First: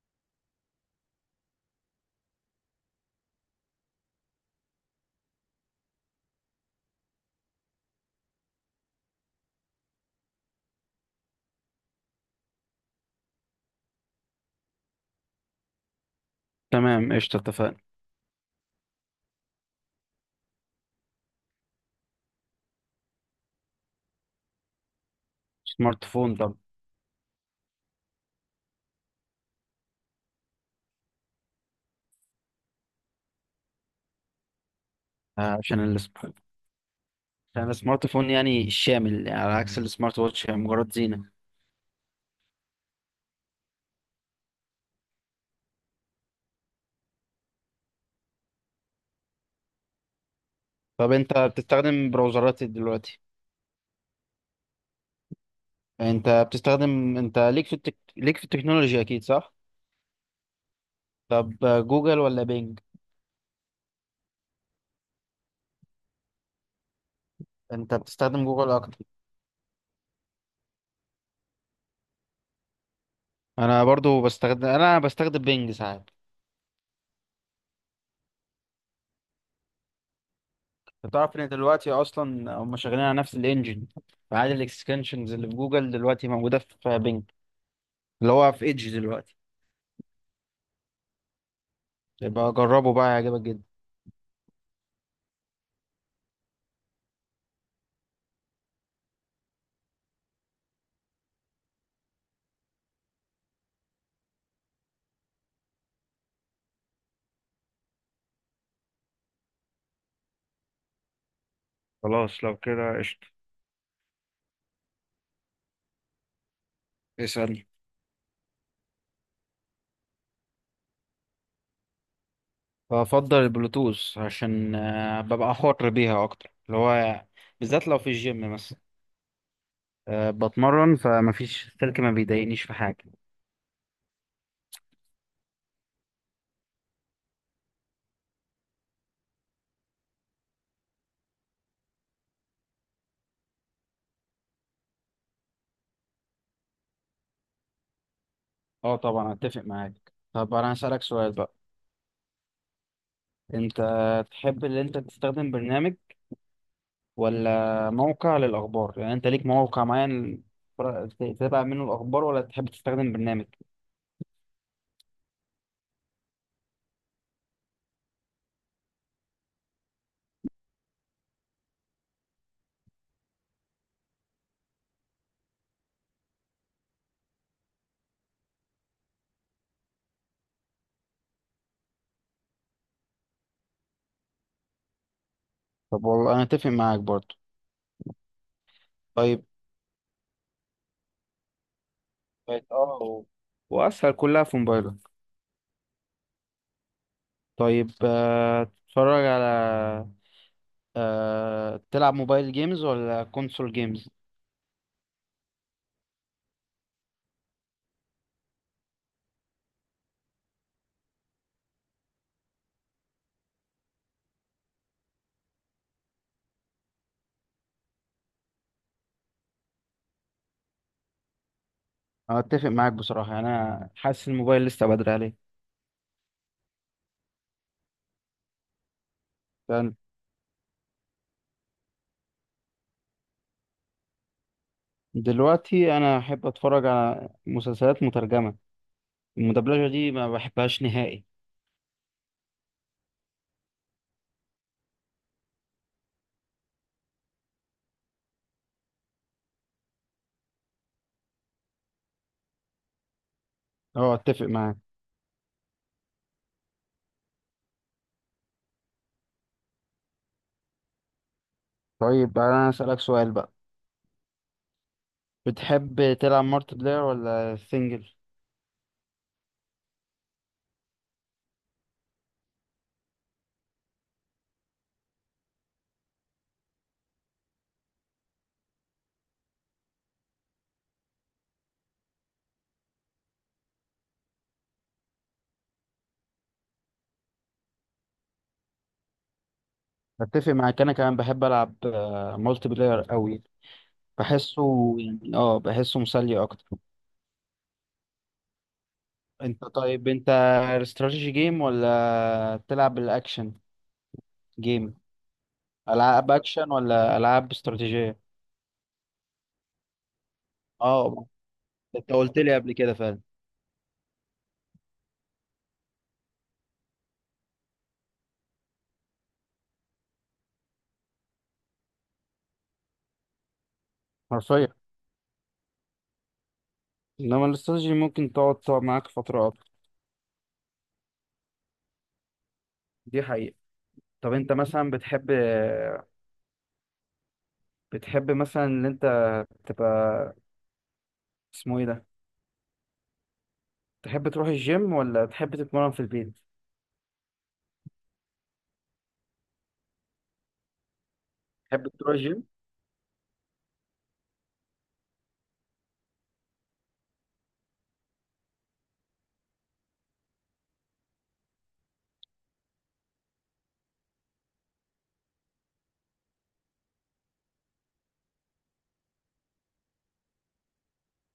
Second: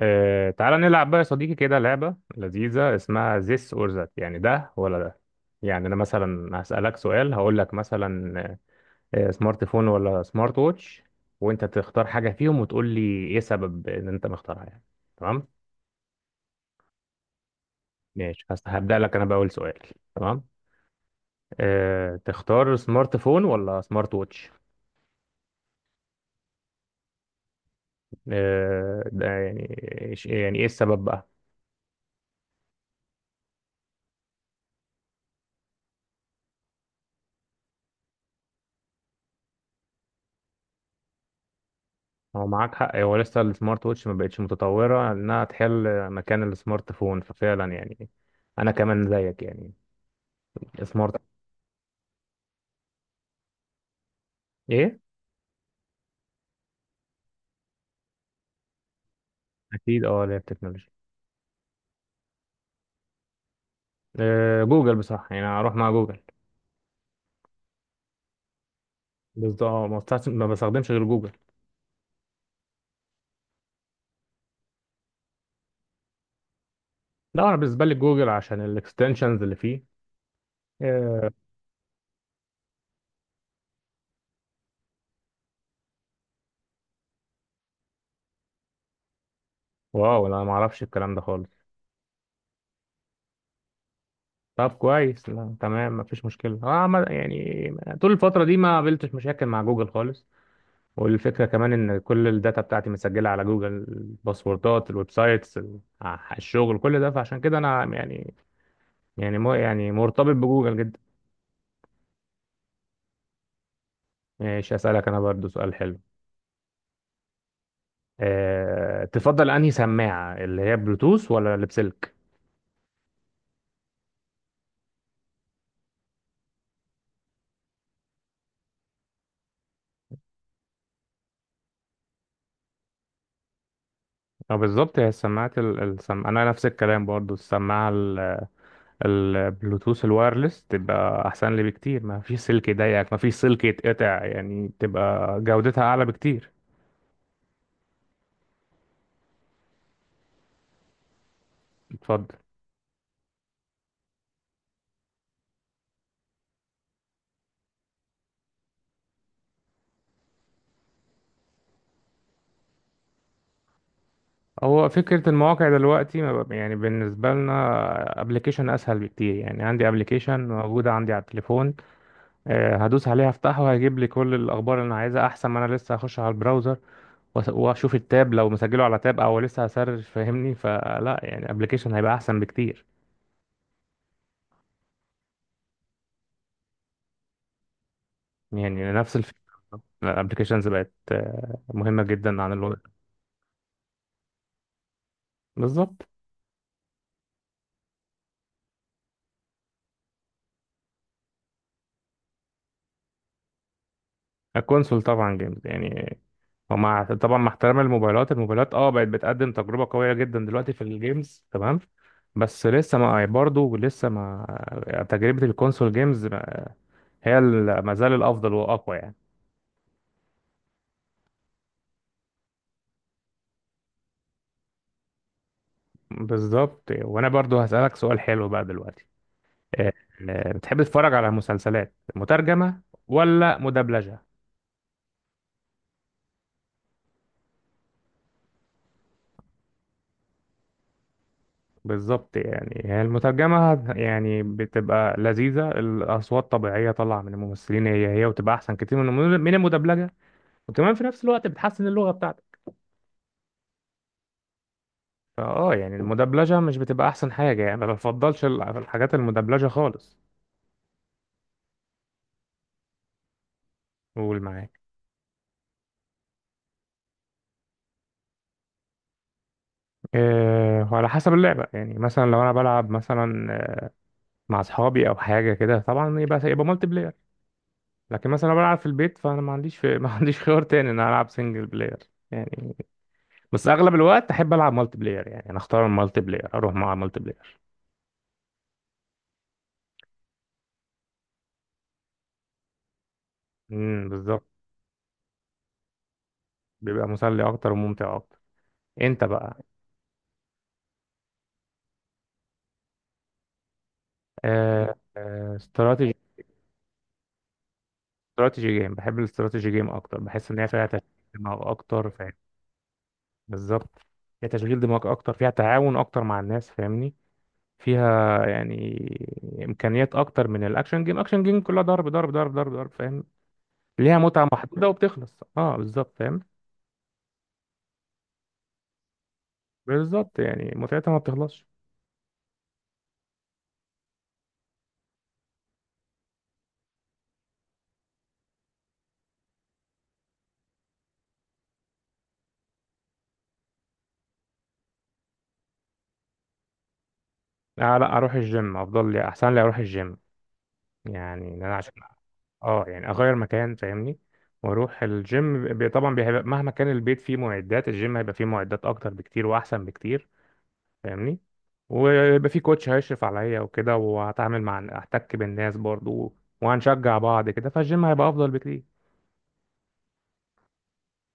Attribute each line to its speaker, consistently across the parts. Speaker 1: تعالى نلعب بقى يا صديقي كده لعبة لذيذة اسمها this or that، يعني ده ولا ده؟ يعني أنا مثلا هسألك سؤال، هقول لك مثلا سمارت فون ولا سمارت ووتش؟ وأنت تختار حاجة فيهم وتقول لي إيه سبب إن أنت مختارها يعني. تمام.
Speaker 2: تمام، قشطة، اتفقنا.
Speaker 1: ماشي، هبدأ لك أنا بأول سؤال. تمام. أه، تختار سمارت فون ولا سمارت ووتش؟
Speaker 2: سمارت فون. طب،
Speaker 1: أه، ده يعني يعني إيه السبب بقى؟
Speaker 2: عشان عشان السمارت فون يعني شامل، يعني على عكس السمارت واتش هي مجرد زينة.
Speaker 1: هو معاك حق، هو لسه السمارت ووتش ما بقتش متطورة انها تحل مكان السمارت فون، ففعلا يعني انا كمان زيك يعني
Speaker 2: طب،
Speaker 1: سمارت.
Speaker 2: انت بتستخدم براوزرات ايه دلوقتي؟
Speaker 1: ايه،
Speaker 2: انت بتستخدم انت ليك في التك... ليك في التكنولوجيا، اكيد صح؟
Speaker 1: اكيد اه، اللي هي التكنولوجيا.
Speaker 2: طب، جوجل ولا بينج؟
Speaker 1: جوجل بصراحة، يعني هروح مع جوجل.
Speaker 2: انت بتستخدم جوجل اكتر؟
Speaker 1: بالظبط، آه، ما بستخدمش غير جوجل.
Speaker 2: انا بستخدم بينج ساعات.
Speaker 1: لا انا بالنسبة لي جوجل عشان الاكستنشنز اللي فيه.
Speaker 2: انت
Speaker 1: آه،
Speaker 2: تعرف ان دلوقتي اصلا هم شغالين على نفس الانجن؟ فعادي، الاكستنشنز اللي في جوجل دلوقتي موجودة في بينج، اللي هو في ايدج دلوقتي.
Speaker 1: واو، لا ما اعرفش الكلام ده خالص.
Speaker 2: يبقى جربه بقى، هيعجبك جدا.
Speaker 1: طب كويس، لا تمام مفيش مشكلة، اه يعني طول الفترة دي ما قابلتش مشاكل مع جوجل خالص. والفكرة كمان إن كل الداتا بتاعتي مسجلة على جوجل، الباسوردات، الويب سايتس، الشغل، كل ده، فعشان كده أنا يعني يعني مو يعني مرتبط بجوجل جدا.
Speaker 2: خلاص لو كده قشطة.
Speaker 1: ماشي، أسألك أنا برضو سؤال حلو.
Speaker 2: اسأل.
Speaker 1: أه، تفضل، أنهي سماعة، اللي هي بلوتوث ولا اللي بسلك؟
Speaker 2: بفضل البلوتوث عشان ببقى حر بيها اكتر، اللي هو بالذات لو في الجيم مثلا، بتمرن، فمفيش السلك ما بيضايقنيش في حاجه.
Speaker 1: أه بالظبط، هي السماعات أنا نفس الكلام برضو، السماعة البلوتوث الوايرلس تبقى أحسن لي بكتير، ما فيش سلك يضايقك، ما فيش سلك يتقطع، يعني تبقى جودتها أعلى بكتير.
Speaker 2: اه، طبعا اتفق معاك. طب انا هسألك سؤال بقى.
Speaker 1: اتفضل.
Speaker 2: انت تحب ان انت تستخدم برنامج ولا موقع للاخبار؟ يعني انت ليك موقع معين تتابع منه الاخبار، ولا تحب تستخدم برنامج؟
Speaker 1: هو فكرة المواقع دلوقتي ما بقى- يعني بالنسبة لنا ابلكيشن اسهل بكتير، يعني عندي ابلكيشن موجودة عندي على التليفون. هدوس عليه هفتحه هيجيب لي كل الاخبار اللي انا عايزها، احسن ما انا لسه هخش على البراوزر واشوف التاب لو مسجله على تاب او لسه هسرش، فاهمني؟ فلا يعني ابلكيشن هيبقى احسن بكتير.
Speaker 2: طب والله انا اتفق معاك برضو.
Speaker 1: يعني نفس الفكرة.
Speaker 2: طيب.
Speaker 1: الابلكيشنز بقت مهمة جدا عن
Speaker 2: بقت
Speaker 1: الوقت.
Speaker 2: اه و- واسهل، كلها في موبايلك.
Speaker 1: بالظبط.
Speaker 2: طيب، آه، تتفرج على آه، تلعب موبايل جيمز ولا كونسول جيمز؟
Speaker 1: الكونسول طبعا جيمز يعني، ومع طبعا مع احترام الموبايلات، الموبايلات اه بقت بتقدم تجربة قوية جدا دلوقتي في الجيمز، تمام. بس لسه ما، برضه لسه ما، يعني تجربة الكونسول جيمز هي ما زال الأفضل وأقوى يعني.
Speaker 2: انا اتفق معاك بصراحه، يعني انا حاسس الموبايل لسه بدري عليه.
Speaker 1: بالظبط. وأنا برضه هسألك سؤال حلو بقى دلوقتي. آه،
Speaker 2: يعني
Speaker 1: بتحب تتفرج على مسلسلات مترجمة ولا مدبلجة؟
Speaker 2: دلوقتي انا احب اتفرج على مسلسلات مترجمه. المدبلجه دي ما بحبهاش نهائي.
Speaker 1: بالظبط، يعني هي المترجمة يعني بتبقى لذيذة، الأصوات طبيعية طالعة من الممثلين هي هي، وتبقى أحسن كتير من من المدبلجة. وكمان في نفس الوقت بتحسن اللغة بتاعتك.
Speaker 2: اه، اتفق معاك.
Speaker 1: فاه يعني المدبلجة مش بتبقى احسن حاجة، يعني ما بفضلش الحاجات المدبلجة خالص.
Speaker 2: طيب انا اسالك سؤال بقى.
Speaker 1: قول معاك.
Speaker 2: بتحب تلعب مالتي بلاير ولا سنجل؟
Speaker 1: أه، على حسب اللعبة يعني، مثلا لو انا بلعب مثلا، آه، مع اصحابي او حاجة كده، طبعا يبقى مالتي بلاير. لكن مثلا لو بلعب في البيت، فانا ما عنديش في... ما عنديش خيار تاني ان انا العب سنجل بلاير يعني. بس اغلب الوقت احب العب مالتي بلاير، يعني انا اختار المالتي بلاير، اروح مع مالتي بلاير.
Speaker 2: اتفق معاك، انا كمان بحب العب مالتي بلاير قوي.
Speaker 1: بالظبط.
Speaker 2: بحسه يعني اه بحسه مسلي اكتر.
Speaker 1: بيبقى مسلي اكتر وممتع اكتر. انت بقى.
Speaker 2: انت، استراتيجي جيم ولا بتلعب بالاكشن جيم؟
Speaker 1: استراتيجي.
Speaker 2: العاب اكشن ولا العاب استراتيجيه؟
Speaker 1: استراتيجي جيم، بحب الاستراتيجي جيم اكتر، بحس ان هي فيها تشغيل
Speaker 2: اه.
Speaker 1: دماغ اكتر،
Speaker 2: انت
Speaker 1: فاهم؟
Speaker 2: قلت لي قبل كده فعلا.
Speaker 1: بالظبط، فيها تشغيل دماغ اكتر، فيها تعاون اكتر مع الناس، فاهمني؟ فيها يعني امكانيات اكتر من الاكشن جيم. اكشن جيم كلها ضرب ضرب ضرب ضرب ضرب، فاهم؟ ليها متعه
Speaker 2: حرفيا.
Speaker 1: محدوده وبتخلص، اه بالظبط فاهم.
Speaker 2: انما الاستراتيجي ممكن تقعد معاك فتره اكتر.
Speaker 1: بالظبط، يعني متعتها ما بتخلصش.
Speaker 2: دي حقيقه. طب انت مثلا بتحب مثلا ان انت تبقى، اسمه ايه ده، تحب تروح الجيم ولا تحب تتمرن في البيت؟
Speaker 1: آه لا، اروح الجيم افضل لي، احسن لي اروح الجيم، يعني ان انا
Speaker 2: تحب
Speaker 1: عشان
Speaker 2: تروح الجيم.
Speaker 1: اه يعني اغير مكان، فاهمني؟ واروح الجيم طبعا بيبقى مهما كان البيت فيه معدات الجيم، هيبقى فيه معدات اكتر بكتير واحسن بكتير، فاهمني؟ ويبقى فيه كوتش هيشرف عليا وكده، وهتعامل مع احتك بالناس برضو، وهنشجع بعض كده، فالجيم هيبقى افضل بكتير.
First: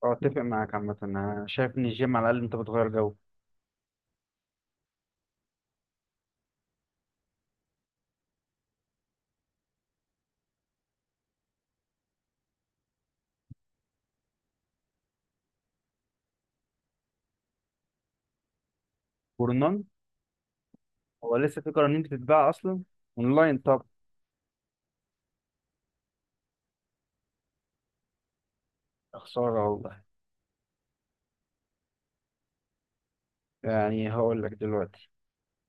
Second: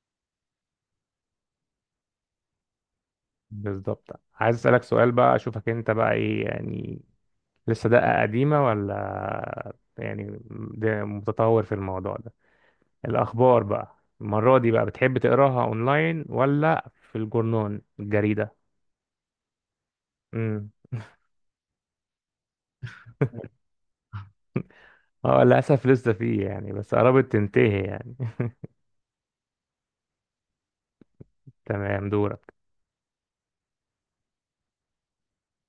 Speaker 2: اه، اتفق معاك. عامه انا شايف ان الجيم على الاقل انت بتغير جو.
Speaker 1: بالظبط. عايز اسالك سؤال بقى، اشوفك انت بقى ايه يعني، لسه دقة قديمة ولا يعني ده متطور في الموضوع ده. الأخبار بقى المرة دي بقى، بتحب تقراها أونلاين ولا في الجورنال الجريدة؟
Speaker 2: جورنان.
Speaker 1: امم.
Speaker 2: هو لسه في قرانين بتتباع اصلا؟ اونلاين طبعا.
Speaker 1: اه للأسف لسه فيه يعني، بس قربت تنتهي يعني.
Speaker 2: خسارة والله.
Speaker 1: تمام، دورك.
Speaker 2: يعني هقول لك دلوقتي،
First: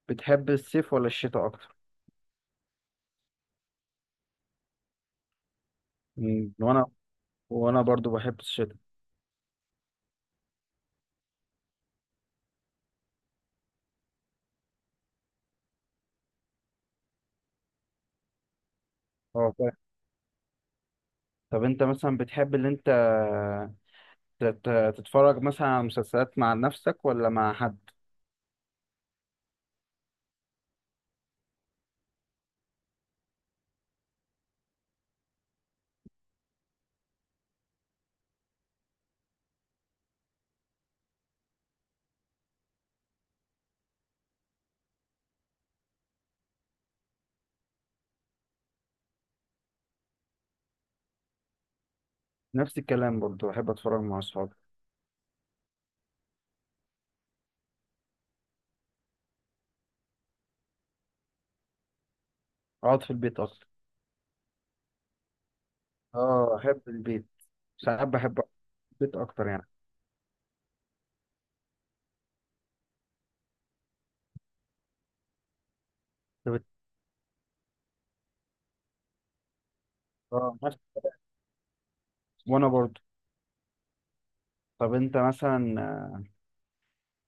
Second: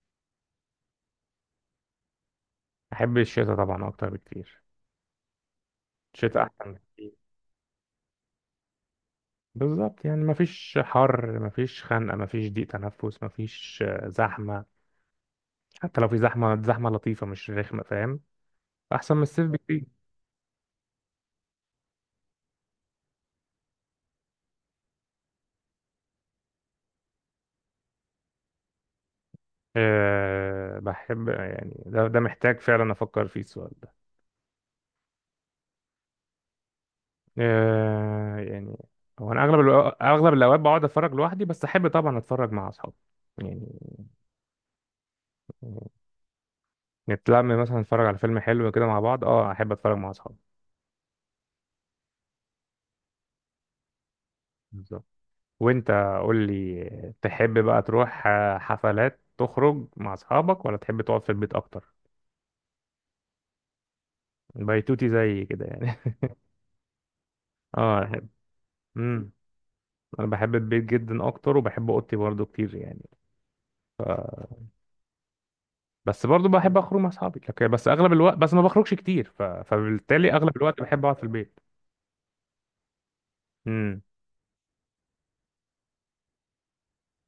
Speaker 2: بتحب الصيف ولا الشتاء أكتر؟
Speaker 1: أحب الشتاء طبعا أكتر بكتير، الشتاء
Speaker 2: مم،
Speaker 1: أحسن
Speaker 2: وأنا
Speaker 1: بكتير.
Speaker 2: وأنا برضو بحب الشتاء.
Speaker 1: بالظبط، يعني مفيش حر، مفيش خنقة، مفيش ضيق تنفس، مفيش زحمة. حتى لو في زحمة، زحمة لطيفة مش رخمة فاهم. أحسن من الصيف
Speaker 2: اه، فاهم.
Speaker 1: بكتير.
Speaker 2: طب أنت مثلا بتحب اللي أنت تتفرج مثلا على مسلسلات مع نفسك ولا مع حد؟
Speaker 1: أه بحب، يعني ده، ده محتاج فعلا أفكر فيه السؤال ده. آه، يعني هو انا اغلب الاوقات بقعد اتفرج لوحدي، بس احب طبعا اتفرج مع اصحابي يعني، نتلم مثلا نتفرج على فيلم حلو كده مع بعض، اه احب اتفرج مع اصحابي.
Speaker 2: نفس الكلام برضو، بحب أتفرج مع أصحابي.
Speaker 1: بالظبط. وانت قول لي، تحب بقى تروح آه، حفلات تخرج مع اصحابك ولا تحب تقعد في البيت اكتر؟
Speaker 2: أقعد في البيت أكتر.
Speaker 1: بيتوتي زي كده يعني.
Speaker 2: اه، أحب البيت.
Speaker 1: اه
Speaker 2: ساعات
Speaker 1: احب.
Speaker 2: بحب أقعد في البيت
Speaker 1: امم.
Speaker 2: أكتر يعني.
Speaker 1: انا بحب البيت جدا اكتر، وبحب اوضتي برضو كتير يعني. بس برضو
Speaker 2: طب،
Speaker 1: بحب اخرج مع اصحابي، لكن بس اغلب الوقت بس ما بخرجش كتير، ف... فبالتالي اغلب
Speaker 2: اه، نفس.
Speaker 1: الوقت بحب اقعد في البيت.
Speaker 2: وأنا برضو.
Speaker 1: امم.
Speaker 2: طب أنت مثلا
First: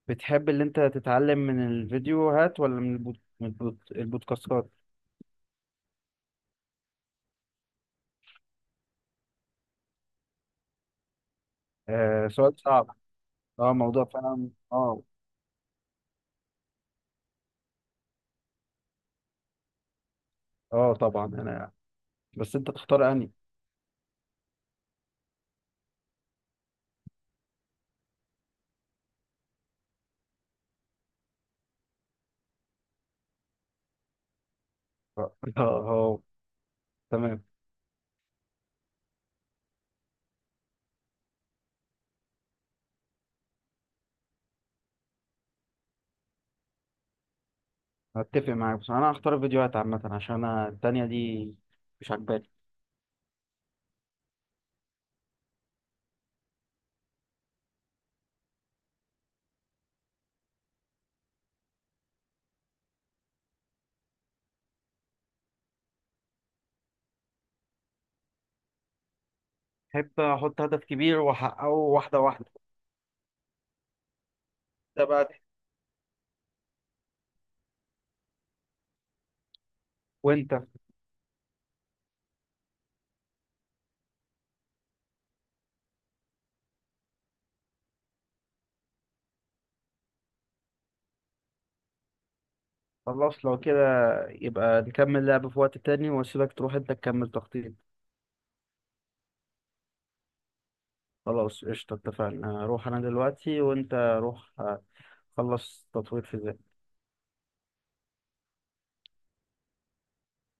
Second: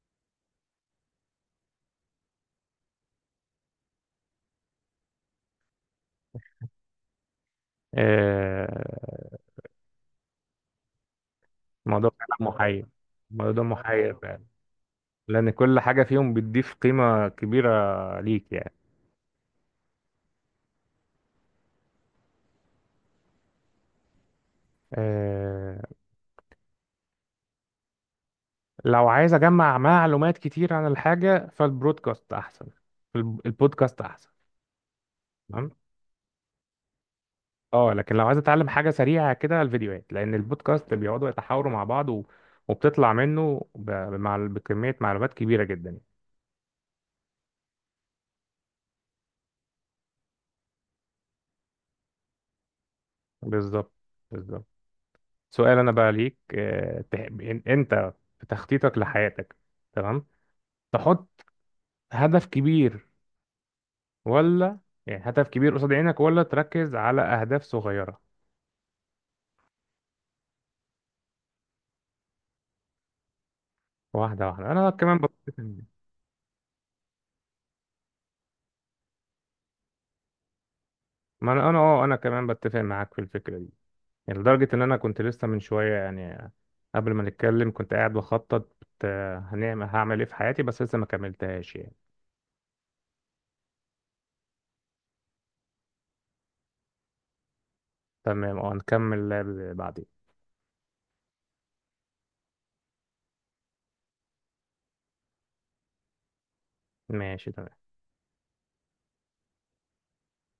Speaker 2: بتحب اللي أنت تتعلم من الفيديوهات ولا من البودكاستات؟
Speaker 1: آه. الموضوع
Speaker 2: آه،
Speaker 1: فعلا
Speaker 2: سؤال
Speaker 1: محير.
Speaker 2: صعب.
Speaker 1: الموضوع ده
Speaker 2: اه، موضوع
Speaker 1: محير فعلا.
Speaker 2: فعلا، اه.
Speaker 1: لان كل حاجه فيهم بتضيف قيمه كبيره ليك يعني.
Speaker 2: اه، طبعا انا، بس انت تختار اني.
Speaker 1: آه، لو عايز اجمع معلومات كتير عن الحاجه فالبرودكاست احسن. البودكاست احسن.
Speaker 2: اه.
Speaker 1: تمام.
Speaker 2: آه، تمام.
Speaker 1: اه لكن لو عايز اتعلم حاجه سريعه كده، الفيديوهات، لان البودكاست بيقعدوا يتحاوروا مع بعض و... وبتطلع منه ب... مع... بكميه معلومات كبيره جدا.
Speaker 2: هتفق معاك، بس انا هختار الفيديوهات عامة عشان انا التانية دي مش عجباني.
Speaker 1: بالظبط. بالظبط. سؤال انا بقى ليك، آه، انت في تخطيطك لحياتك، تمام، تحط هدف كبير ولا، يعني هدف كبير قصاد عينك ولا تركز على اهداف صغيره؟
Speaker 2: بحب احط هدف كبير واحققه واحدة واحدة.
Speaker 1: واحده واحده، انا
Speaker 2: ده
Speaker 1: كمان
Speaker 2: بقى،
Speaker 1: بتفق معاك.
Speaker 2: وانت؟
Speaker 1: ما انا انا اه، انا كمان بتفق معاك في الفكره دي. يعني لدرجه ان انا كنت لسه من شويه يعني، قبل ما نتكلم كنت قاعد بخطط آه، هعمل ايه في حياتي، بس لسه ما كملتهاش يعني.
Speaker 2: خلاص لو كده، يبقى نكمل لعب في وقت تاني، واسيبك تروح انت تكمل تخطيط.
Speaker 1: تمام اه، نكمل بعدين.
Speaker 2: خلاص، قشطة، اتفقنا. اروح انا دلوقتي، وانت روح خلص تطوير في
Speaker 1: ماشي تمام.